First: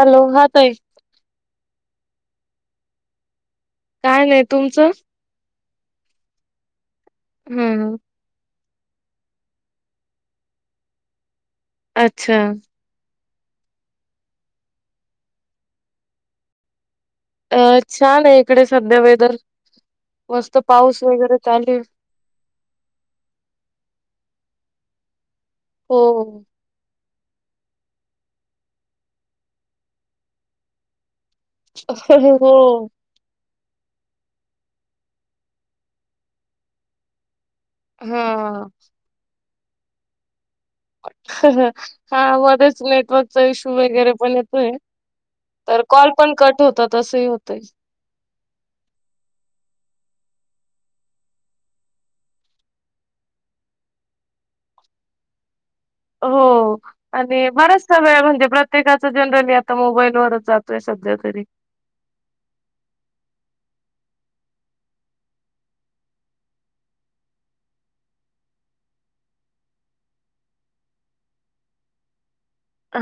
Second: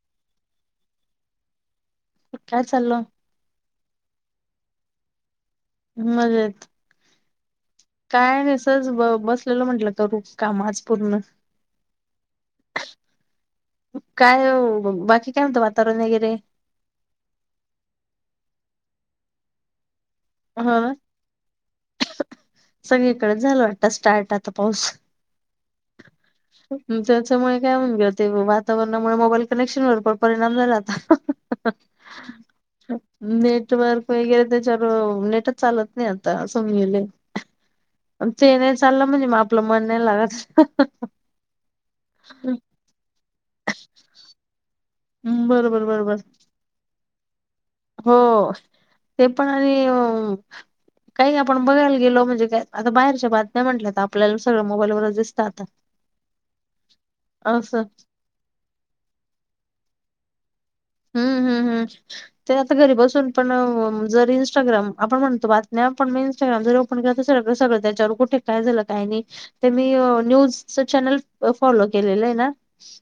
Hello हा ताई. काय चालं? काय नाही तुमचं. मजेत. हम्म. त बसलेलं म्हंटलं करू काम आज पूर्ण. अच्छा. काय बाकी काय म्हणतं वातावरण वगैरे? अ छान आहे इकडे सध्या वेदर मस्त हा पाऊस वगैरे चालू आहे सगळीकडे झाल वाटत स्टार्ट आता पाऊस. हो. त्याच्यामुळे काय होवून गेलं ते वातावरणामुळे मोबाईल कनेक्शनवर पण परिणाम झाला आता अ हं हं. अ हं हं हो. नेटवर्क वगैरे त्याच्यावर नेटच चालत नाही आता सो अस मेल ते हा नाही चाललं म्हणजे मग आपलं मन नाही लागत अ हं. अ हं हा मध्येच नेटवर्कचा इश्यू वगैरे पण ये होय, तर बरोबर कॉल बरोबर पण कट होतात असंही होतय. हो ते पण आणि अ काही आपण बघायला गेलो म्हणजे काय आता बाहेरच्या बातम्या म्हटल्या तर आपल्याला सगळं मोबाईलवरच दिसत आता हो आणि असं बर्याच सगळ म्हणजे प्रत्येकाच जनरली आता मोबाईलवरच हम्म हम्म हम्म ते आता घरी बसून पण जर इंस्टाग्राम आपण म्हणतो बातम्या पण मग इंस्टाग्रामर आपण सगळं सगं त्याच्यावर कुठे काय झालं? काय ना ते मी न्यूज चॅनल फॉलो केलेलंयं ना.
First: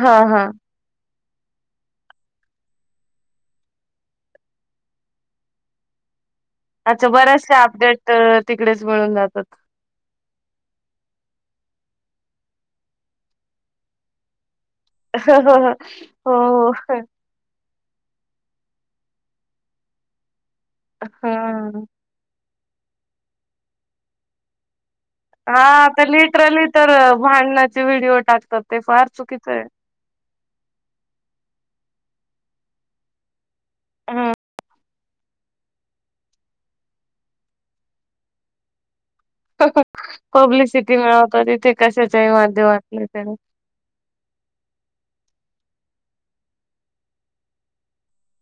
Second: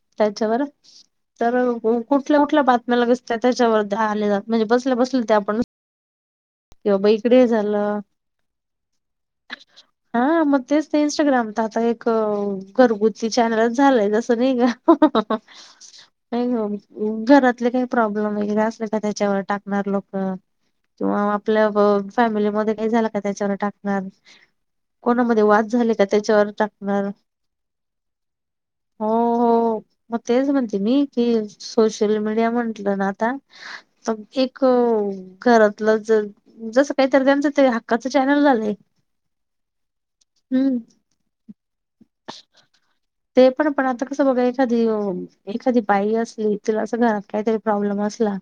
हा हा त्याच्यावर तर कुठल्या कुठल्या बात म लगेंच त्या त्याच्यावर त्या आले जात म्हणजे बसल्या बसल्या ते आपण कि अच्छा बाबा इकडे बऱ्याचशा झालं अपडेट तिकडेच मिळून जातात हा मग तेच ते इंस्टाग्राम आता एक घरगुती चॅनलचं झालाय जसं नाही का? हं हं हं नाई ग हो हो मी घरात त काही प्रॉब्लेम वगैरे असले का त्याच्यावर टाकणार लोक किंवा आपल्या हा ब फॅमिली मध्ये काही झालं का त्याच्यावर टाकणार. कोणामध्ये हा वाद झाले का आता त्याच्यावर लिटरली तर टाकणार भांडणाचे व्हिडिओ टाकतात ते फार चुकीचंयं. म तेच म्हणते मी की सोशल मीडिया म्हटलं ना आता हा. एक घरातलं ज जसं काहीतरी त्यांच ते हक्काचं चॅनल झालंय. हं हं हम्म. पब्लिसिटी मिळवतात ईथे कशाच्याही माध्यमातनं. ते पण पण आता कसं बघा एखादी अ एखादी बाई असली तिला अस घरात काहीतरी प्रॉब्लेम असला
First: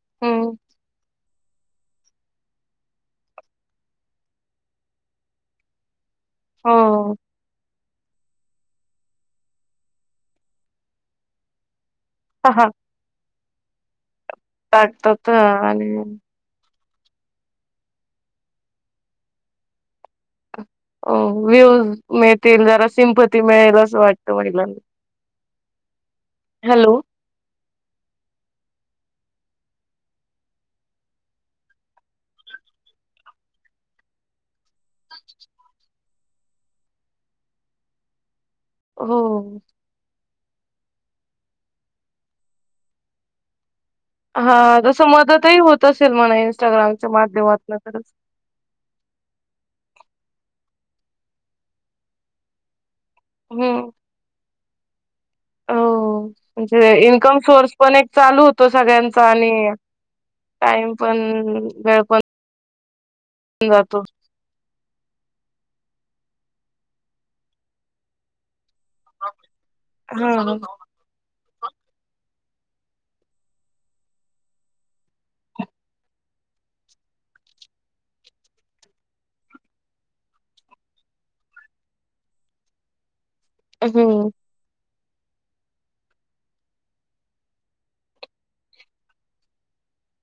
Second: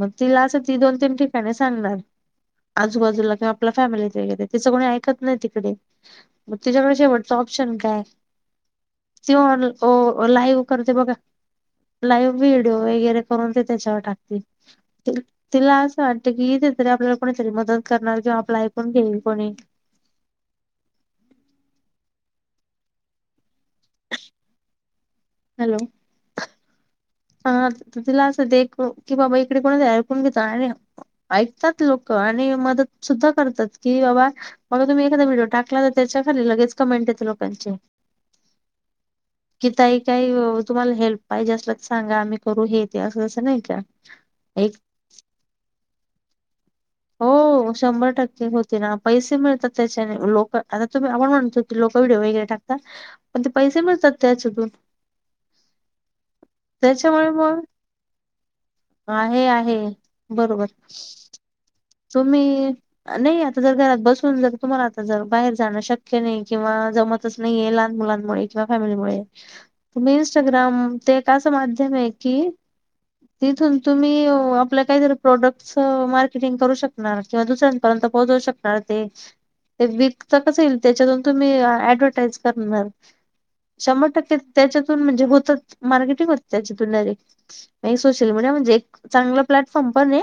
मग तिला हम्म अस ती दोन ठिक कानी सांगणार आजूबाजूला किंवा आपल्या फॅमिलीत वगैरे तिचं कोणी ऐकत नाही तिकडे. मग तिज्याकडे हो. शेवटचा ऑप्शन काय? ति ऑन अ लाईव्ह करते बघा लाईव्ह ह हा व्हिडिओ वगैरे करून ते त्याच्यावर टाकते ती टाकतात हा तिला आणि असं वाटत की इथे तरी आपल्याला कोणीतरी मदत करणार किंवा आपलं ऐकून घेईल कोणी अ व्ह्यूज मिळतील जरा सिंपती मिळेल असं वाटतं महिलांना. हॅलो हॅलो ह त तिला असं ये एक की बाबा इकडे कोणीतरी ऐकून घेत आणि ऐकतात लोक आणि मदत सुद्धा करतात की बाबा मला तुम्ही एखादा व्हिडिओ टाकला ना त्या च्याखाली लगेच कमेंट येते लोकांची. हो. कि ताई काही अ तुम्हाला हेल्प पाहिजे असल सांगा आम्ही करू हेे ते असं तसं नाही का? हा एक तस मदतही होत असेल म्हणा इन्स्टाग्राम हो शंभर टक्के होती ना पैसे मिळतात त्याच्याने लोक आता तुम्ही आपण म्हणतो कि लोक विडिओ वगैरे टाकता पण, ते पैसे हम्म. मिळतात त्याच्यातून. हो म्हणजे त्याच्यामुळे इन्कम मग सोर्स पण एक चालू होतो सगळ्यांचा आहे आणि आहे बरोबर कायम पण वेळ पण तुम्ही नाही आता जर घरात जातो बसून जर तुम्हाला आता ज बाहेर जाणं शक नाही किंवा जमतच नाहीये लहान मुलांमुळे केव्हा फॅमिलीमुळे तुम्ही हा. इं्स्टाग्राम ते एक असं माध्यम आहे कि तिथून तुम्ही आपल्या काहीतरी प्रोडक्टार टिंग करू शकणार किंवा दुसऱ्यांपर्यंत पोहोचवू शकणार ते ते वि कता कसं येईल त्याच्यातून तुम्ही ऍडव्हटाइज करणार शंभर हम्म. टक्के त्याच्या तुन म्हणजे होतंच मार्केटिंग होत त्याच्यातून डायरेक्ट नाही सोशल मीडिया म्हणजे चांगला प्लॅटफॉर्म बनेये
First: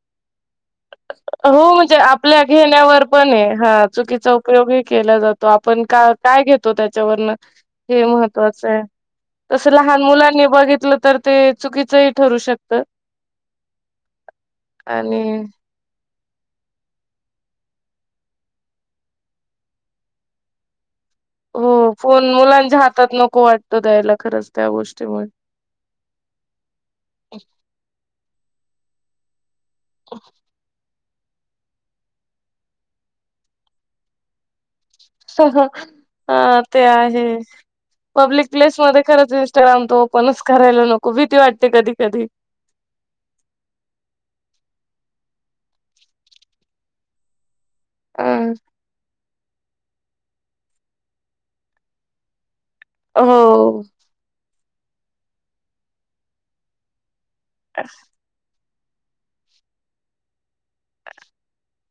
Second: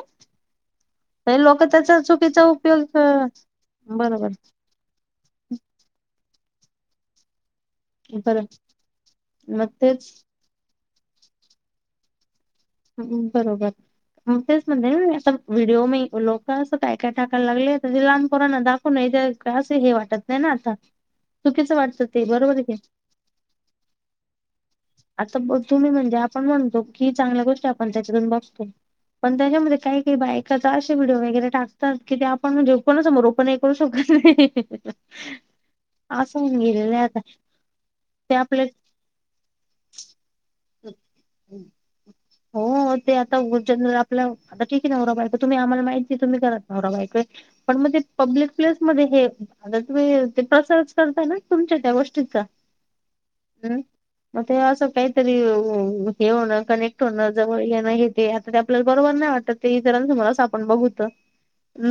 होओ म्हणजे आपल्या उपयोग घेण्यावर अ, पण आहे हा बरोबर चुकीचा उपयोगही केला जातो आपण का काय घेतो त्याच्यावर हे बरं महत्वाचं आहे मग तस लहान तेच मुलांनी बघितलं तर ते चुकीचंही ठरू शकत हम बरोबर हम तेच म्हणले ना मी आणि आता व्हिडिओ म लोक असं काय काय टाकायला लागले ते लहानपोरांना दाखवूनही द्या असे हे वाटत नाही ना आता चुकीचं हो वाटतं ते फोन बरोबर आहे की. मुलांच्या हातात नको वाटतो द्यायला खरंच त्या गोष्टीमुळे जे आपण म्हणतो क चांगल्या गोष्टी आपण त्याच्यातून बतो पण त्याच्यामध्ये काही का बायका व्हीडीओ वगैरे टाकतात कि ते आपण म्हणजे [unintelligible] समोर ओपन करू शकत हीहीही सह हा ते आता आहे ते पब्लिक आपले प्लेसमध्येध्ये खरंच इं्स्टाग्राम तो पणच करायला नको भीती वाटते कधी कधी हो ते आता [unintelligible] आपला आता ठीक नवरा बायक तुम्ही आम्हाला माहिती आहे तुम्ही करत नवरा बायक पण मग ते पब्लिक अ प्लेसमध्येध्ये हे आता तुम्ही ते प्रसारच करताय ना तुमच्या त्या गोष्टीचा हो हम्म मग ते असं काहीतरी हे होण कनेक्ट होणं जवळ येण हे आता आपल्याला बरोबर नाही वाटत ते इतर तुमला अस आपण बघूत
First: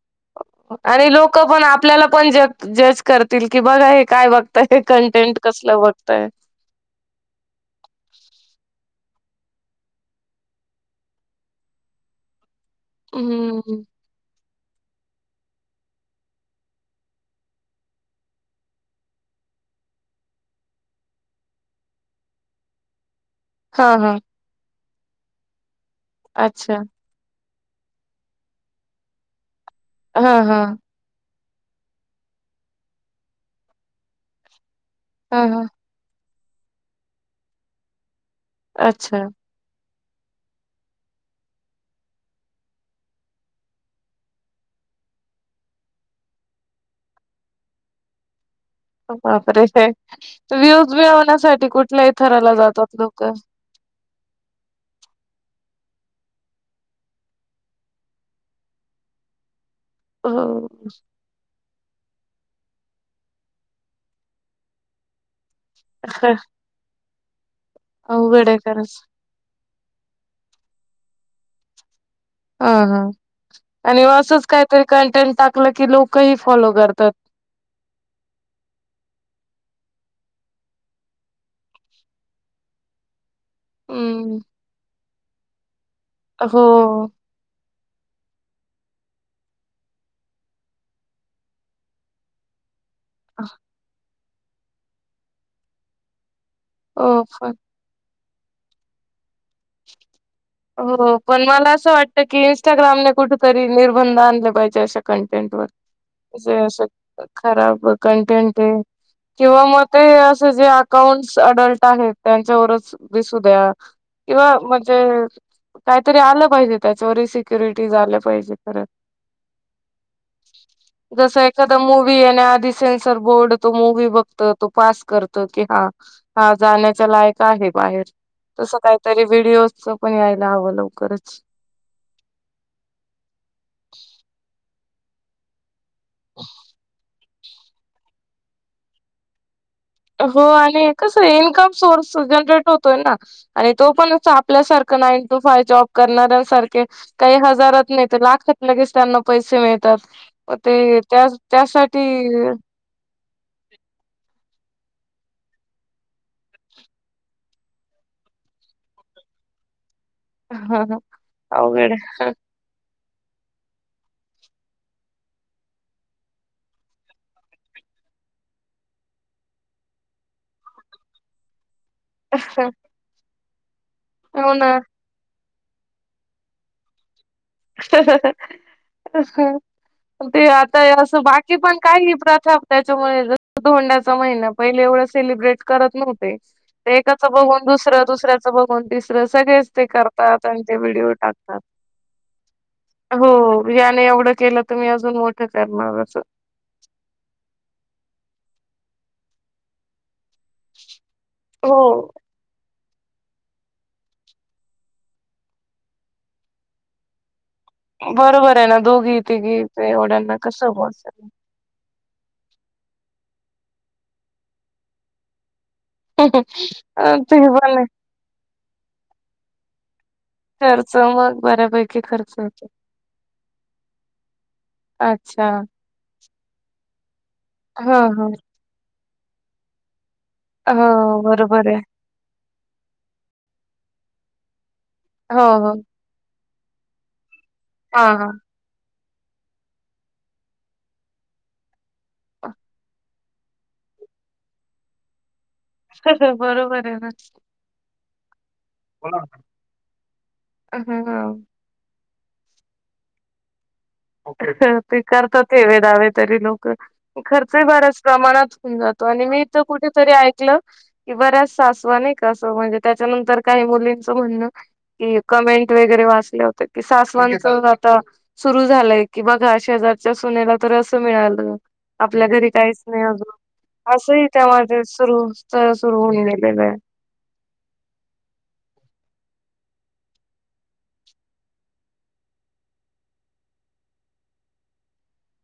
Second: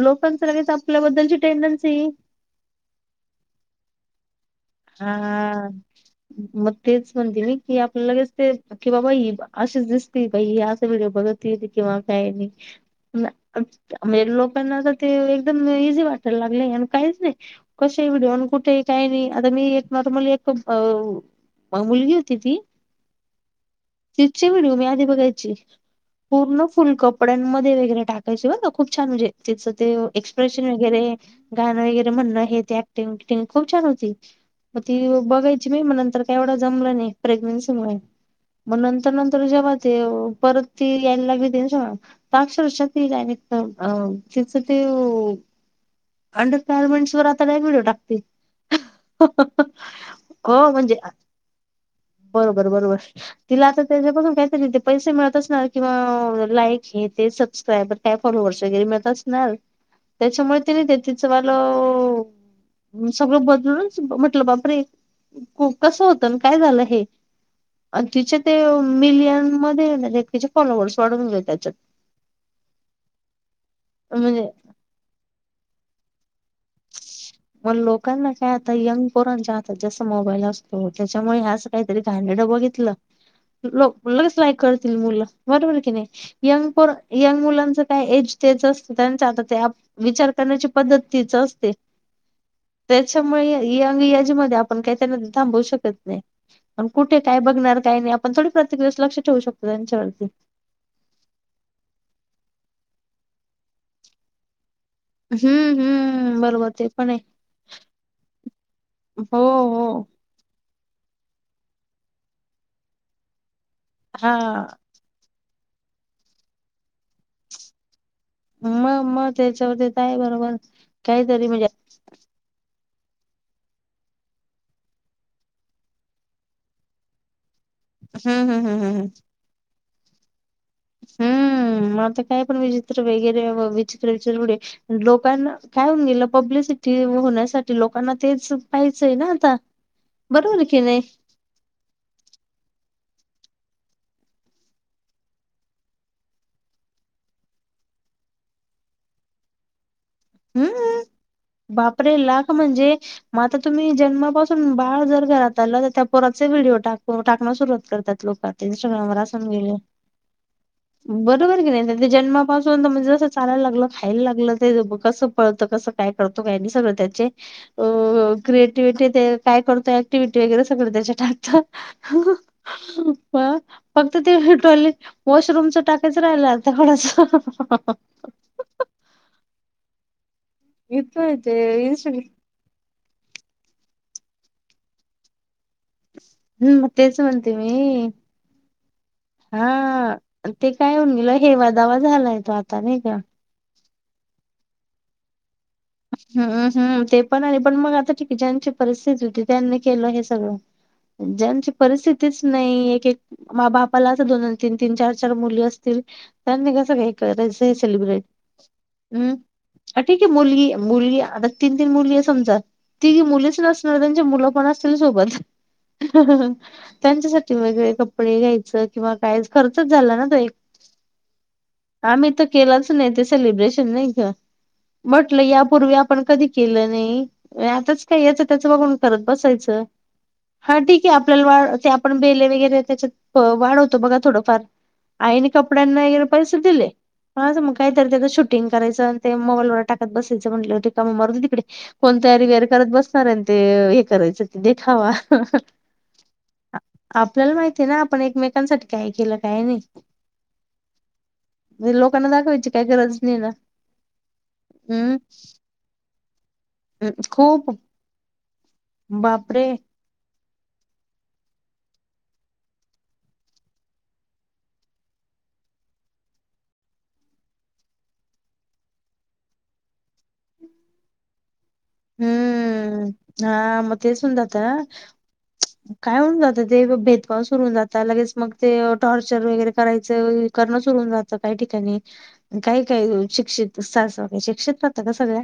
लोकांच लगेच आणि आपल्याबद्दलची लोक पण टेंडन्सी आपल्याला पण ज जज करतील कि बघा हे काय बघता हा मग तेच म्हणते मी कि आपल्या लगेच ते की बाबा ही अशीच दिसते का ही असा व्हिडिओ बघत येई किंवा काय हम्म [unintelligible] [inaudible] मेरे लोक पण आ ता ते एकदम इझी वाटायला लागलय आन काहीचं नाही कशे विडिओ कुठे काही नाही मी एक नॉर्मल एक अ मुलगी होती ती हा हा तिची व्हिडिओ मी आधी बघायची पूर्ण अच्छा फुल कपड्यां मध्ये वगैरे टाकायचे हो ना खूप छान म्हजे त्याच ते हा हा एक्सप्रेशन वगैरे गाणं वगैरे म्हणणं हे ते ऍक्टिंग विकटिंग खूप छान होती मग ती हा हा बघायची मी मग नंतर वढ जमलं नाही प्रेग्न्सी मुळे मग नंतर अच्छा नंतर जेव्हा ते परत ती यायलाी देन अक्षरशात येई तिच ते अंडर गारमेंट् वर आता व्हिडिओ टाकते बापरे हो वूज म्हणजे मिळवण्यासाठी कुठे बरोबर बरोबर तिला आता त्याच्यापासून काहीच ते पैसे मिळतच ना किंवा लाईक हे ते सबस्क्राईबर काय फॉलोवर्स वगैरे मिळत असणार हो त्याच्यामुळे तिने ते तिचं वालं हो सगळं बदलूनच म्हटलं बाप रे कस होत काय झालं मिन अवघड आहे खरंच कीचे फॉलोवर्स वाढून त्याच्यात ह ह आणि असच म्हणजे काहीतरी कंटेंट टाकलं की लोकही फॉलो करतात मग लोकांना काय आता यंग पोरांच्या हातात जस मोबाईल असतो त्याच्यामुळे अस असं काहीतरी घड ब घेतलं ल लगेच हम्म लाईक करतील मुलं बरोबर की नाही हो यंग प यंग मुलांच काय एज तेच असत त्यांचा आता ते विचार करण्याची पद्धतीच असते त्याच्यामुळे अंग याजमध्येध्ये आपण काही त्यांना थांबवू शकत नाही पण कुठे हो काय पण बघणार काय नाही आपण थोडी प्रत्येकवस लक्ष ठेवू शकतो त्यांच्यावरती हो पण मला असं वाटत की इनस्टा ्राम कुठेतरी निर्बंध आणले पाहिजे अशा कंटेंट व हम्म हम्म जे बरोबर अस ते पण आहे खराब कंटेंट आहे हो किंवा मग हो ते असं जे अकाउंट्स अडल्ट आहेत त्यांच्यावरच दिसू द्या हा किंवा म्हणजे काहीतरी आलं पाहिजे त्याच्यावरही सिक्युरिटी झाल्या मग मग त्याच्यावर ते काय बरोबर जसा काहीतरी म्हणजे एखाद्या मोठी येण्याआधीच सेन्सर बोर्ड तो मुूवी बघत तो पास करत की हा हा जाण्याच्या लाक बाहेर हम्म हम्म तस हम्म हम्म काहीतरी व्हिडओ पण हवं लवकरच हम्म आता काय पण विचित्र वगैरे विचित्र विचार लोकांना काय होऊन गेलं पब्लिसिटी होण्यासाठी लोकांना तेच पाहिचं आहे ना आता हो बरोबर की आणि नाही कसं इन्कम सोर्स जनरेट होत तो पण आपल्या सारख नाही काही हजार नाही लाखात लगेच त्यांना पैसे मिळ हम्म बापरे लाख म्हणजे मग आता तुम्ही जन्मापासून बाळ जर घरात आलं तर त्याोतचे व्हिडिओ टाक टाक सुरवात करतात लोकात इंस्टाग्रामवर ह बरोबर कि अवघड नाही आहे. जन्मापासून तर म्हणज चालायला लागलं खायला लागलं ते कस पळत कस काय करतो काय सगळ त्याचे क्रिएटिव्हटी काय करतो एक्टिवि्हटी वगैरे सगं त्याच्या टाकत अ हा फक्त ते टॉयलेट वॉशरूमच टाकायचं राहिलं आता डस [unintelligible] ते आता असं येतोय ते बाकी पण काही ह इन्स्टंट प्रथा ोंडाचा महिना पहि एवढं सेलिब्रेट करत नव्हतं हम्म ते तेच एकाच म्हणते बघून दुसरं मी दुसऱ्याच बघून तिसरं सगळेच ते करतात त्यांचे व्हिडिओ त टाकतात. हेवा दवा झालाय तो आता नाही का ने एवढं केलं तरु मी अजून मोठं करणार असं. हम ते पण आहे पण मग आता ठीक ज्यांची परिस्थिती होती त्यांनी केलं हे ज्यांची हो परिस्थिच नाही बापाला दोन तीन तीन चार चार मुली असतील त्यांनी कस व क ब्र बरोबर आहे ना दोघी तिघी ठीकल एवढ्यांना कसं बोलत मुली समज ती मुलीच नसणार त्यां मुलं पण असतील सोबत ते त्यांच्यासाठी पण आहे. वेगळे कपडे घ्यायचं किंवा काय खर्चच झाला ना खर्च मग बऱ्यापैकी आम्ही खर्च तर होतो. केलाच नाही ते सेलिब्रेशन नाही घ अच्छा पूर्वी आपण कधी केलं नाही, हा आताच काही हा याच त्याच बघून करत बसायचं हा ठीक आहे हो आपल्याला बरोबर वा आहे ते आपण बेले वगैर त्याच्यात वाढवतो बघा थोडंफार हो आईने हो कपड्यांना एकैर पैसे दिले म मग हा कायतरी हा त्याच शूटिंग करायचं ते मोबाईल व टाकत बसायचं म्हटलं होते का म मारन हो तिकडे कोण तयारी वेर करत बस सऱ्यां ते हे करायचं ते देखावा. हं हं हं हं बरोबर आहे ना लोकांसाठी काय केलं काये नाही ह मनजे लोक पणा दक विची काय गरज नाही आहे ना ते हम्म करतात ठेवे दावे तरी लोक खर्च खूप बऱ्याच प्रमाणात जातो आणि मी इथं बापरे कुठेतरी ऐकलं बऱ्याच सासवा का नाय का म्हणजे त्याच्यानंतर काही मुलींच म्हण कि कमेंट वगैरे वाचले होते कि सासवानच आता सुरु झा झालंय की बघा शे हजारच्या ससुनेला तर असं मिळाल आपल्या घरी काहीच नाही हम्म हां अजून मग तेच असही होऊन जातं त्यामध्ये सुरू सुरु होऊन ग पे जे भेदभाव सुरून जातात लगेच मग ते टॉर्चर वगैरे करायचंणं सुरून जात काही ठिकाणी काही काय शिक्षित शिक्षित होतं का सगळ्या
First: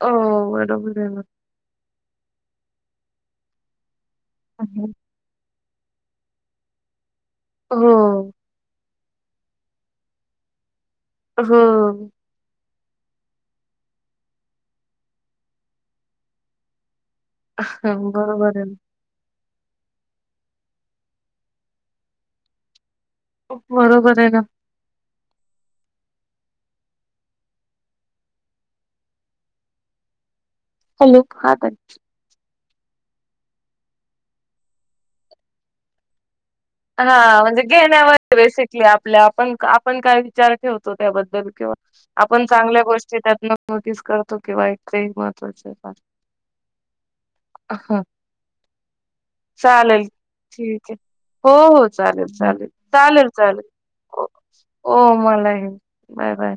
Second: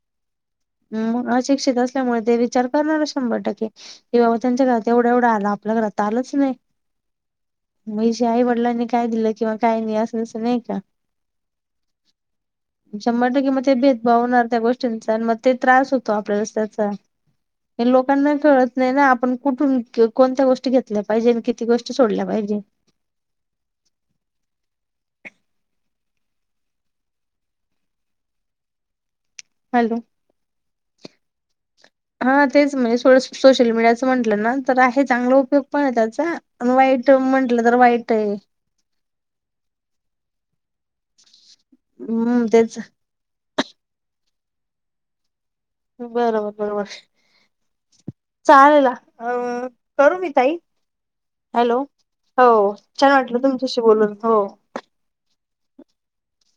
ह. हम् अशिक्षित असल्यामुळे ते विचार करणार शंभर टक्के. ते बाबा त्यांच्या घरात एवढा एवढा आला आपल्या घरात आलंच नाही म्हगहिझ्या हो आई वडिलांनी काय दिलं किंवा काय नाही असेल अस नाही का? हम्. शंभर टक्के मग ते भेदभाव होणार त्या गोष्टींचा आणि मग ते त्रास होतो आपल्याला त्याचा हे हो, लोकांना बरोबर आहे कळत नाही ना आपण कुठून कोणत्या गोष्टी घेतल्या पाहिजे, आणि किती गोष्टी सोडल्या पाहिजे. बरोबर आहे ना. हॅलो. हॅलो हा ताई. हा तेच म्हणजे सोशल मीडियाचं म्हंटलं ना तर आहे चांगला उपयोग पण त्याचा आणि वाईट हा म्हणजे म्हंटलं तर वाईट घेण्यावर आहे बेसिकली आपल्या आपण आपण काय विचार ठेवतो त्याबद्दल हम्म आपण तेच चांगल्या गोष्टी त्यात नोटीस करतो किंवा एक बरोबर बरोबर. हा चालेल अ चालेल करू मी ताई ठीक आहे हो हॅलो हो चालेल हो चालेल छान चालेल वाटलं चालेल तुमच्याशी बोलून ओ हो. हो मलाही बाय बाय.